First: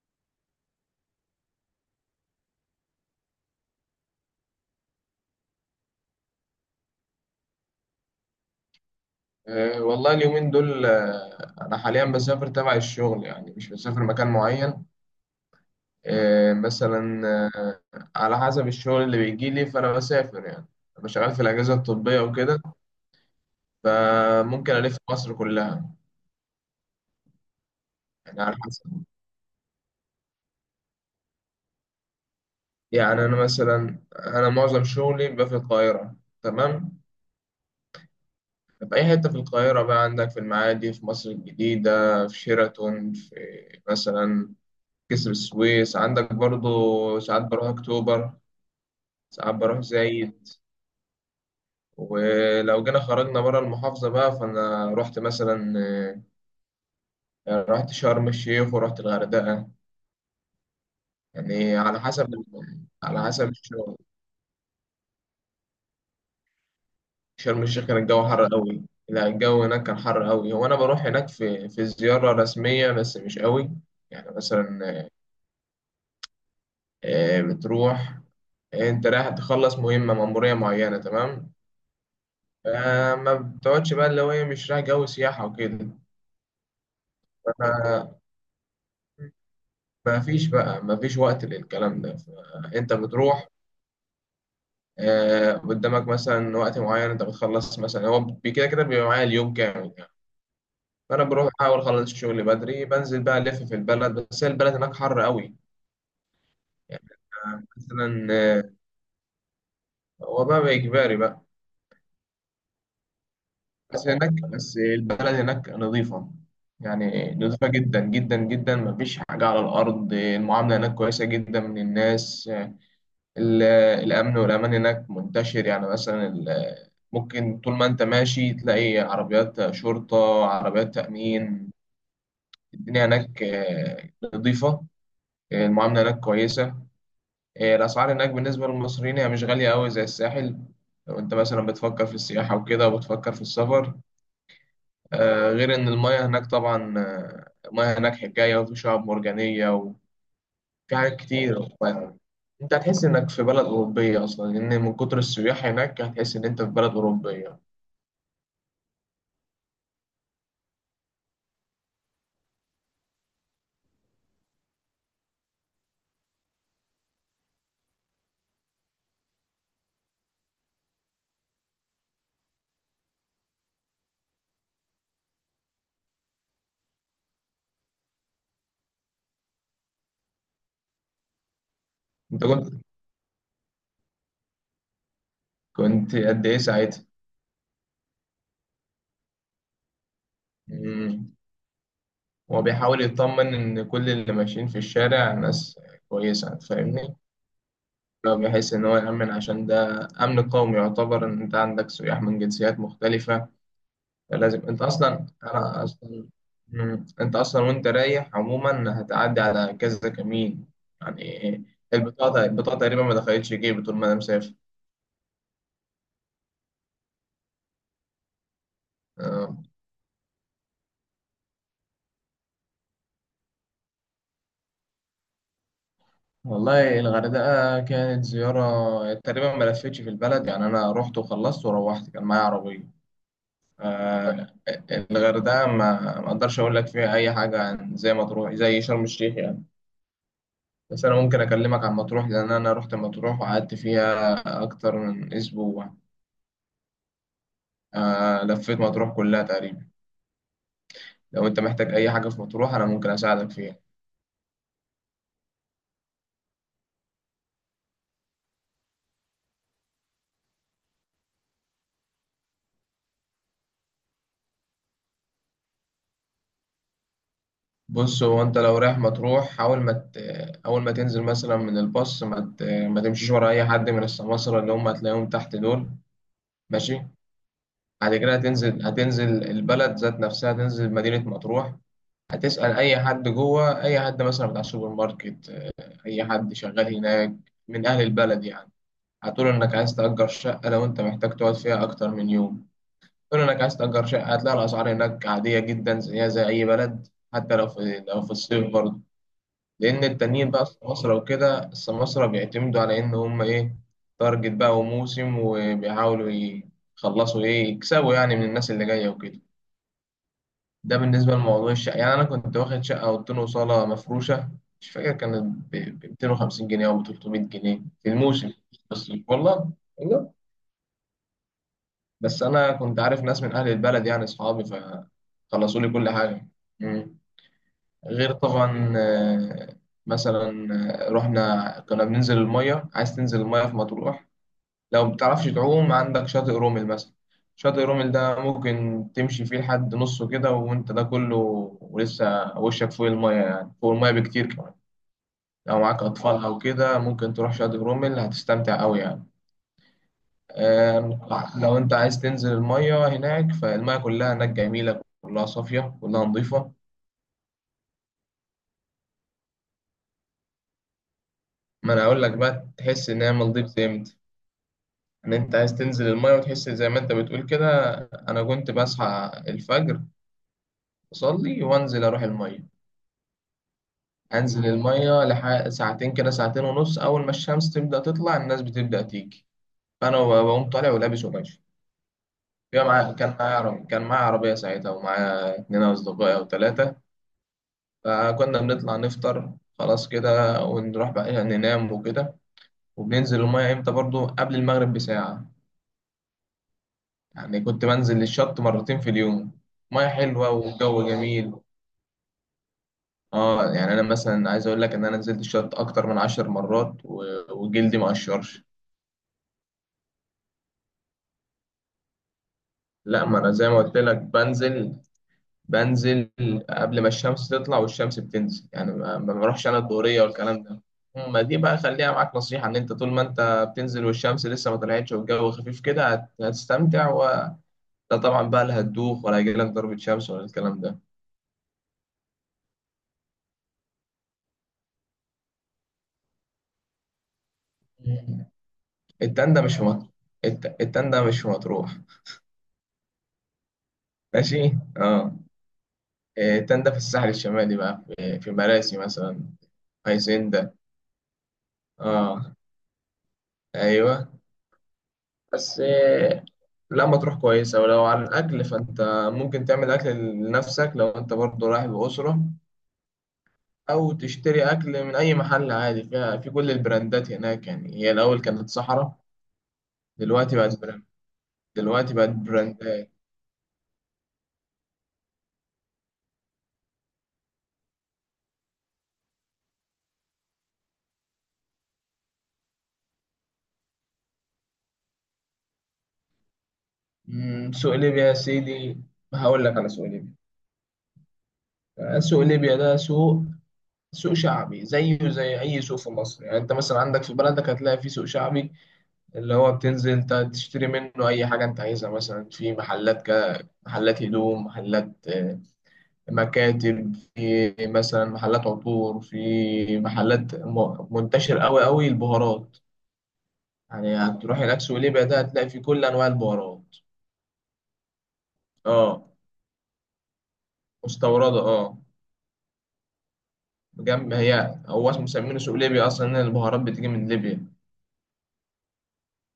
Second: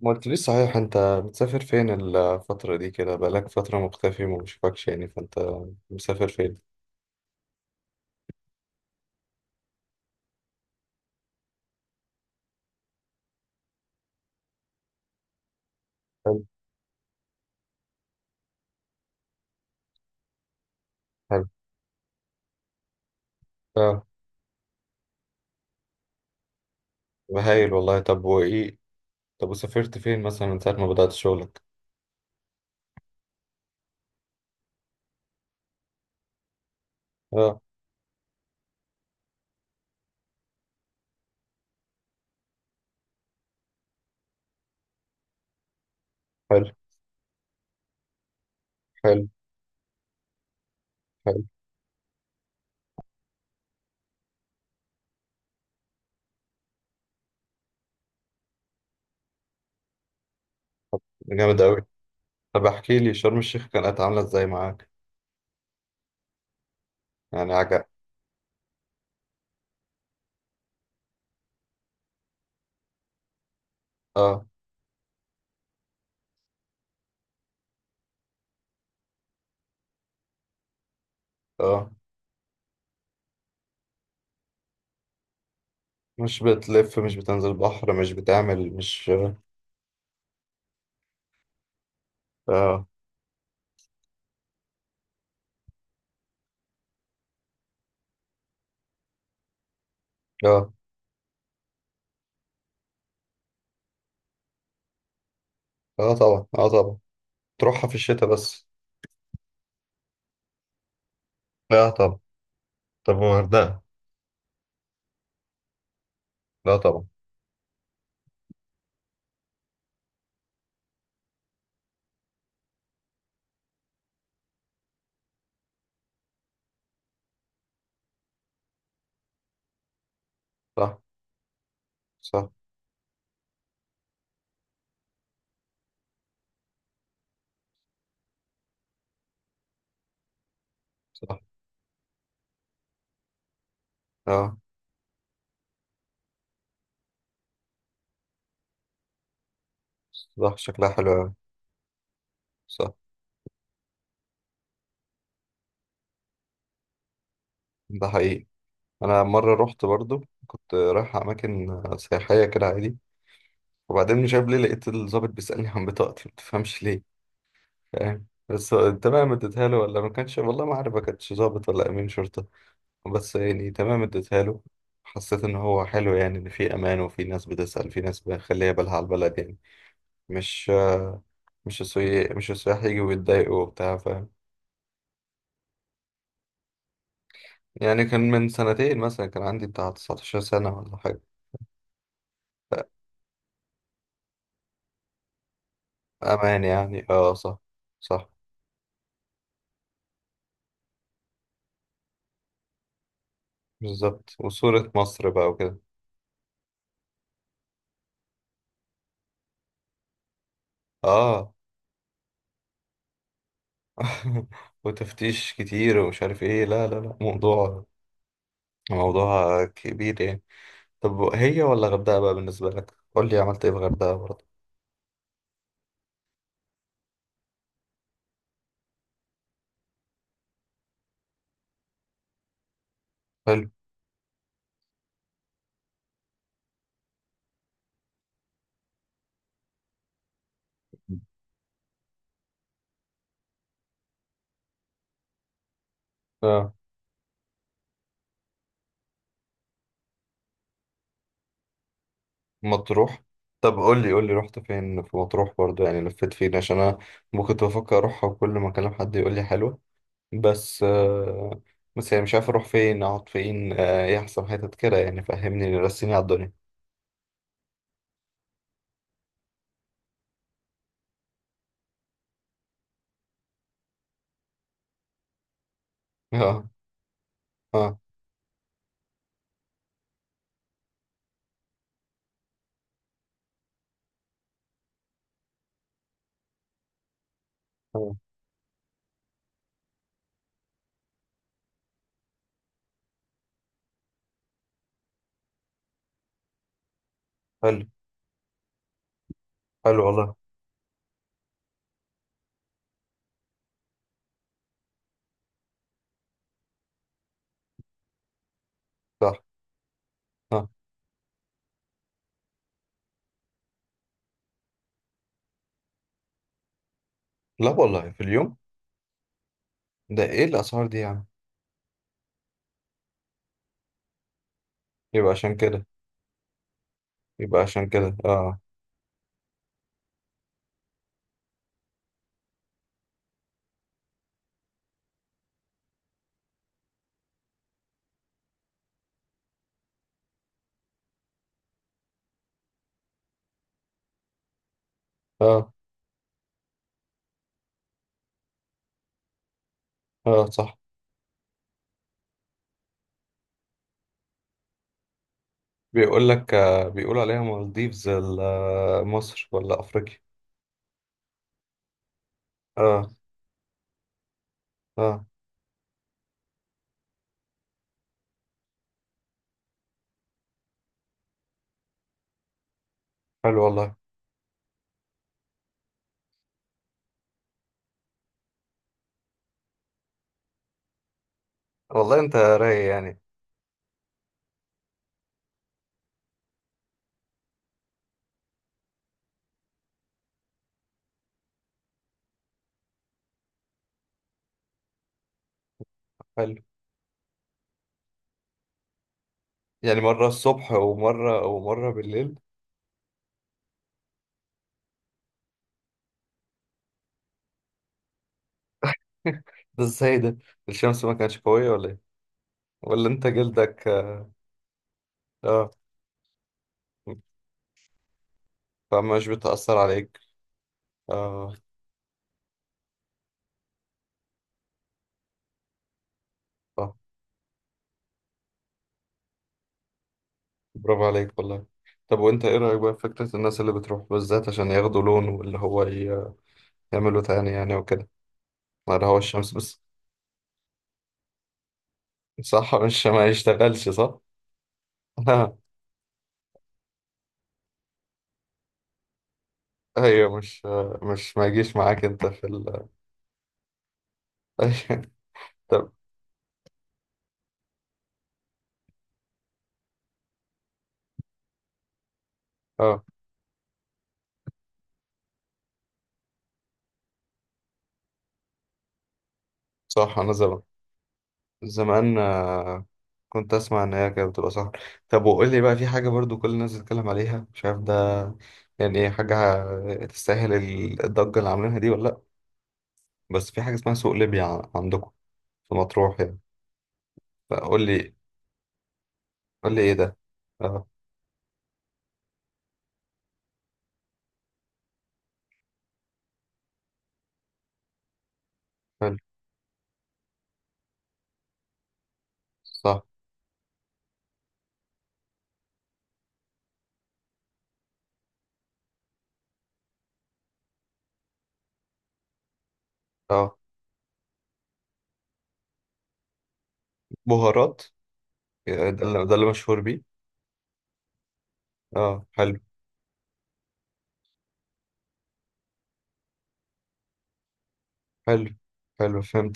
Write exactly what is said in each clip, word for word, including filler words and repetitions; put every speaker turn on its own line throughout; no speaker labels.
ما قلتليش صحيح، انت بتسافر فين الفترة دي؟ كده بقالك فترة مختفي وما بشوفكش يعني، فانت مسافر فين؟
أه، والله اليومين دول، أه أنا حاليا بسافر تبع الشغل، يعني مش بسافر مكان معين.
حلو.
أه، مثلا. أه، على حسب الشغل اللي بيجي لي، فأنا بسافر يعني. أنا شغال في
حلو.
الأجهزة الطبية وكده.
اه.
فممكن ألف مصر كلها.
طب هايل والله. طب
يعني على
وايه؟
حسب.
طب وسافرت فين مثلا من ساعة ما بدأت شغلك؟
يعني أنا مثلا أنا معظم شغلي بيبقى في القاهرة. تمام.
اه.
في أي حتة في القاهرة، بقى عندك في المعادي، في مصر الجديدة، في شيراتون، في مثلا كسر السويس عندك
حلو.
برضو. ساعات بروح أكتوبر،
حلو.
ساعات بروح زايد.
حلو.
ولو جينا خرجنا بره المحافظة بقى، فأنا رحت مثلا آه، رحت شرم الشيخ ورحت الغردقة،
جامد
يعني
اوي.
على حسب.
طب احكي لي،
على
شرم
حسب
الشيخ
الشغل.
كانت عاملة ازاي معاك؟ يعني
شرم
عجب؟
الشيخ كان الجو حر قوي. لا، الجو هناك كان حر قوي. هو أنا بروح هناك في في زيارة رسمية، بس مش قوي يعني،
اه.
مثلا آه، بتروح. انت رايح تخلص مهمة، مأمورية معينة، تمام.
اه.
فما بتقعدش بقى، اللي هو ايه، مش رايح جو سياحة وكده.
مش بتلف، مش بتنزل بحر، مش بتعمل، مش اه.
ما فيش بقى ما فيش وقت للكلام ده.
اه.
فانت بتروح. آه، قدامك مثلا وقت معين، انت بتخلص مثلا، هو بي- كده كده بيبقى معايا اليوم كامل يعني.
اه.
فانا بروح احاول اخلص شغلي بدري، بنزل بقى الف في البلد، بس هي البلد هناك حر قوي
آه طبعا. اه طبعا.
يعني. آه،
تروحها في الشتاء
مثلا
بس.
آه، هو بقى اجباري بقى.
لا طبعا. طب والغردقة؟
بس هناك بس البلد هناك نظيفه،
لا طبعا.
يعني نظيفه جدا جدا جدا. ما فيش حاجه على الارض. المعامله هناك كويسه جدا من الناس. ال- الأمن والأمان هناك منتشر. يعني مثلا ال- ممكن طول ما أنت ماشي تلاقي عربيات شرطة، عربيات
صح.
تأمين.
صح.
الدنيا هناك آه، نظيفة. آه، المعاملة هناك كويسة. آه، الأسعار هناك بالنسبة للمصريين هي مش غالية أوي زي الساحل، لو أنت
صح
مثلا بتفكر في السياحة وكده وبتفكر في السفر.
اه
آه، غير إن المياه هناك طبعا، آه، المياه هناك حكاية، وفي شعاب مرجانية.
صح، شكلها
في
حلو
حاجات
أوي.
كتير ف- انت
صح.
هتحس انك في بلد اوروبيه اصلا، لان من كتر السياح هناك هتحس ان انت في بلد اوروبيه.
ده حقيقي. أنا مرة رحت برضو، كنت رايح أماكن سياحية كده عادي، وبعدين مش عارف ليه لقيت الضابط بيسألني عن بطاقتي، متفهمش ليه، فاهم؟ بس تمام اديتها له، ولا ما كانش، والله ما عارف، ما كانش ضابط ولا أمين شرطة، بس يعني تمام اديتها له. حسيت إن هو حلو يعني، إن في أمان وفي ناس بتسأل، في ناس مخلية بالها على البلد يعني. مش مش السياح
انت
مش
كنت
السياح يجوا ويتضايقوا وبتاع، فاهم؟
كنت قد ايه ساعتها؟
يعني كان من سنتين مثلا، كان عندي بتاع تسعة عشر سنة ولا حاجة.
مم. هو بيحاول يطمن ان كل اللي ماشيين في الشارع ناس كويسه،
أمان يعني،
فاهمني؟
اه صح. صح.
فبيحس ان هو يامن، عشان ده امن قومي، يعتبر ان انت عندك سياح من جنسيات مختلفه.
بالظبط،
لازم انت
وصورة
اصلا،
مصر بقى وكده.
انا اصلا. مم. انت اصلا وانت رايح عموما هتعدي على كذا كمين
اه.
يعني. البطاقه البطاقه تقريبا ما دخلتش جيبي طول ما انا مسافر.
وتفتيش كتير ومش عارف ايه، لا لا لا، موضوع موضوع
آه.
كبير يعني. طب هي ولا غردقة بقى بالنسبة لك، قول لي، عملت ايه في غردقة برضه؟
والله الغردقه كانت زياره تقريبا، ما لفتش في البلد يعني. انا رحت وخلصت وروحت، كان معايا عربيه.
حلو.
آه. الغردقه ما ما اقدرش اقول لك فيها اي حاجه، عن زي مطروح، زي شرم الشيخ يعني. بس انا ممكن اكلمك عن مطروح، لان انا رحت مطروح وقعدت فيها اكتر من اسبوع.
اه.
آه، لفيت مطروح كلها تقريبا. لو انت محتاج اي حاجه في مطروح، انا ممكن
مطروح.
اساعدك
طب
فيها.
قول لي قول لي رحت فين في مطروح برضه يعني، لفيت فين؟ عشان انا ممكن كنت بفكر اروحها، وكل ما اكلم حد يقول لي حلوة. بس آه، بس يعني مش عارف اروح فين اقعد فين، آه، ايه احسن حتت كده يعني، فهمني رسيني على الدنيا.
بص، هو انت لو رايح مطروح حاول ما ت... اول ما تنزل مثلا من الباص، ما, ت... ما تمشيش ورا اي حد من السماسرة اللي هم هتلاقيهم تحت دول.
اه.
ماشي.
اه.
بعد كده هتنزل هتنزل البلد ذات نفسها، هتنزل مدينه مطروح. هتسأل اي حد جوه، اي حد مثلا بتاع السوبر ماركت، اي حد شغال هناك من اهل
آه.
البلد يعني. هتقول انك عايز تأجر شقه، لو انت محتاج تقعد فيها اكتر من يوم. قول انك عايز تأجر شقة، هتلاقي الأسعار هناك عادية جدا، زيها زي أي بلد، حتى لو
حلو.
في لو في الصيف برضه.
حلو
لأن
والله.
التانيين بقى السماسرة وكده، السماسرة بيعتمدوا على إن هم إيه، تارجت بقى وموسم، وبيحاولوا يخلصوا إيه، يكسبوا يعني من الناس اللي جاية وكده.
صح. اه.
ده بالنسبة لموضوع الشقة. يعني أنا كنت واخد شقة أوضتين وصالة مفروشة، مش فاكر كانت ب ب مئتين وخمسين جنيه أو ب 300
لا
جنيه في
والله في
الموسم.
اليوم!
بس والله،
ده ايه الاسعار دي يعني؟
بس انا كنت عارف ناس من اهل البلد يعني، اصحابي،
يبقى عشان
فخلصوا
كده.
لي كل حاجه. مم.
يبقى عشان كده،
غير
اه.
طبعا آه، مثلا آه، رحنا كنا بننزل الميه. عايز تنزل الميه في مطروح؟ لو ما بتعرفش تعوم، عندك شاطئ رومل مثلا. شاطئ رومل ده ممكن تمشي فيه لحد نصه كده وانت ده كله، ولسه وشك فوق الميه، يعني فوق الميه بكتير كمان.
اه.
لو معاك اطفال او كده ممكن تروح شاطئ رومل، هتستمتع قوي يعني.
اه. صح.
آم، لو انت عايز تنزل المية هناك، فالمية كلها هناك جميلة، كلها صافية، كلها
بيقول لك،
نظيفة.
آه، بيقول عليها مالديفز، ال- آه، مصر ولا افريقيا؟
ما انا اقول لك بقى،
اه.
تحس ان هي نظيفة امتى؟
اه.
ان انت عايز تنزل المية وتحس زي ما انت بتقول كده. انا كنت بصحى الفجر، اصلي وانزل اروح المية.
حلو والله.
انزل المية لح... ساعتين كده، ساعتين ونص، اول ما الشمس تبدأ تطلع الناس بتبدأ تيجي، فانا بقوم طالع ولابس وماشي.
والله انت
كان
رايق
معايا
يعني.
كان معايا عربية كان معايا عربية ساعتها، ومعايا اتنين أصدقائي أو تلاتة. فكنا بنطلع نفطر، خلاص كده، ونروح بقى يعني ننام وكده. وبننزل المية امتى؟ برضو قبل المغرب بساعة.
حلو.
يعني كنت بنزل للشط مرتين في اليوم.
يعني
مية
مرة
حلوة
الصبح
والجو
ومرة
جميل.
ومرة بالليل.
اه، يعني انا مثلا عايز اقول لك ان انا نزلت الشط اكتر من عشر مرات و- وجلدي ما قشرش.
ده ازاي ده؟ الشمس ما كانتش قوية ولا ايه؟ ولا
لا،
انت
ما انا زي ما
جلدك؟
قلت لك بنزل
اه.
بنزل قبل ما الشمس تطلع والشمس بتنزل، يعني ما
فمش
ما بروحش انا
بتأثر عليك.
الدورية والكلام ده. ما
اه.
دي بقى خليها معاك نصيحة، ان انت طول ما انت بتنزل والشمس لسه ما طلعتش والجو خفيف كده هت-
اه.
هتستمتع، وده طبعا بقى لا هتدوخ ولا هيجيلك ضربة شمس ولا الكلام ده.
برافو عليك والله. طب، وانت ايه رأيك بقى في فكرة الناس اللي بتروح بالذات عشان ياخدوا لون، واللي هو ي- يعملوا تاني يعني وكده، ولا هو الشمس
التندة مش
بس؟
في مطروح. الت- التندة مش في مطروح،
صح، مش ما يشتغلش؟ صح.
ماشي، اه. إيه، التندة في الساحل الشمالي بقى، في في مراسي مثلا،
ايوه. مش
هيسندا.
مش ما يجيش معاك انت في
اه،
ال
ايوه، بس
طب.
آه، لما تروح كويسة. ولو عن الأكل فأنت ممكن تعمل أكل لنفسك لو أنت برضه رايح بأسرة،
اه
أو تشتري أكل من أي محل عادي، فيها في كل البراندات هناك. يعني هي الأول كانت صحراء،
صح. انا
دلوقتي
زمان،
بقت براند، دلوقتي
زمان
بقت
آه،
براندات.
كنت اسمع ان هي كانت بتبقى، صح. طب وقول لي بقى، في حاجه برضو كل الناس بتتكلم عليها مش عارف ده يعني ايه، حاجه تستاهل ال- الضجه اللي عاملينها دي ولا لا؟ بس في حاجه اسمها سوق ليبيا ع- عندكم في مطروح يعني،
أمم،
فقول
سوق
لي،
ليبيا يا سيدي. هقول
قول
لك
لي
على
ايه
سوق
ده؟
ليبيا.
اه.
آه، سوق ليبيا ده سوق، سوق شعبي زيه زي أي سوق في مصر. يعني أنت مثلا عندك في بلدك هتلاقي فيه سوق شعبي،
حلو.
اللي هو بتنزل ت- تشتري منه أي حاجة أنت عايزها. مثلا في
صح.
محلات، محلات هدوم، محلات آه، مكاتب، في مثلا محلات عطور، في محلات م- منتشر أوي أوي البهارات.
اه
يعني هتروح هناك سوق ليبيا، ده هتلاقي في كل أنواع البهارات.
بهارات. آه، ده اللي
اه،
ده اللي مشهور بيه.
مستوردة، اه.
اه. حلو.
جنب، هي هو اسمه مسمينه سوق ليبيا أصلا إن البهارات بتيجي من ليبيا.
حلو. حلو فهمت.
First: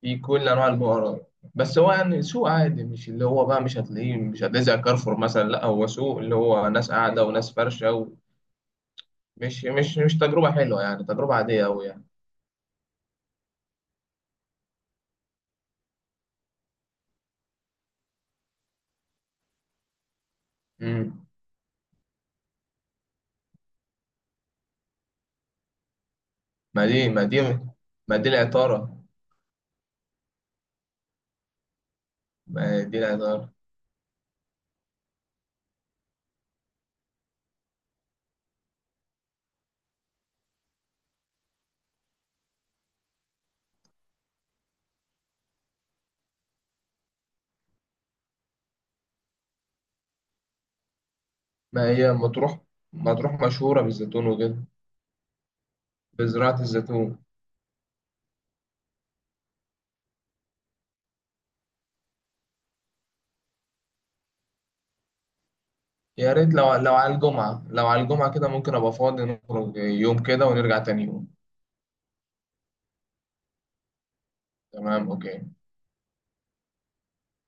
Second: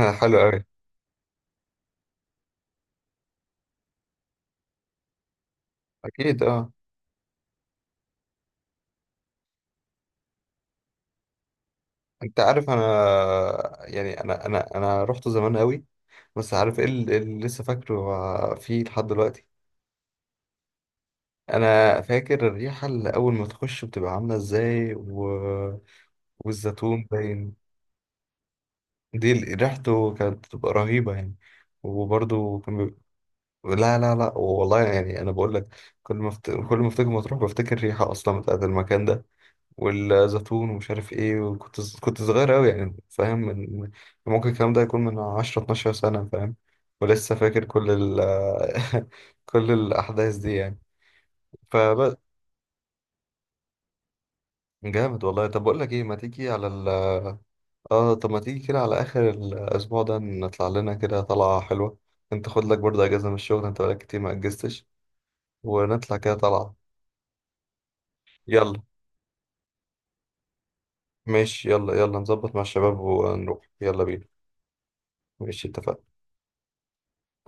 في
حلو
كل
قوي.
أنواع البهارات. بس هو يعني سوق عادي، مش اللي هو بقى، مش هتلاقيه مش هتلاقيه زي كارفور مثلا. لا، هو سوق اللي
اكيد
هو
اه.
ناس قاعدة وناس فرشة، ومش مش مش تجربة حلوة يعني، تجربة عادية أوي يعني.
انت عارف انا، يعني انا انا انا رحت زمان قوي. بس عارف ايه اللي اللي لسه فاكره فيه لحد دلوقتي؟
مم.
انا فاكر الريحه اللي اول ما تخش بتبقى عامله ازاي و...
ما
والزيتون
دي ما دي
باين.
ما دي العطارة.
دي ال- ريحته كانت بتبقى رهيبه يعني. وبرده كان
ما دي
بيبقى.
العطارة
لا لا لا والله، يعني انا بقول لك. كل ما افت... كل ما افتكر مطروح بفتكر الريحه اصلا بتاعت المكان ده، والزيتون ومش عارف ايه. وكنت كنت صغير أوي يعني، فاهم؟ من ممكن الكلام ده يكون من عشر اثنا عشر سنة، فاهم؟ ولسه فاكر كل ال كل الأحداث دي يعني،
ما هي
فبس.
مطروح، مطروح مشهورة بالزيتون وكده،
جامد والله. طب بقول لك ايه، ما تيجي
بزراعة
على ال،
الزيتون.
اه طب ما تيجي كده على آخر الأسبوع ده، نطلع لنا كده طلعة حلوة. انت خد لك برضه أجازة من الشغل، انت بقالك كتير ما أجزتش، ونطلع
يا
كده
ريت لو
طلعة.
لو على الجمعة لو على الجمعة كده ممكن
يلا.
أبقى فاضي، نخرج يوم كده ونرجع تاني يوم.
ماشي، يلا يلا نظبط مع الشباب ونروح. يلا بينا.
تمام، أوكي.
ماشي اتفقنا.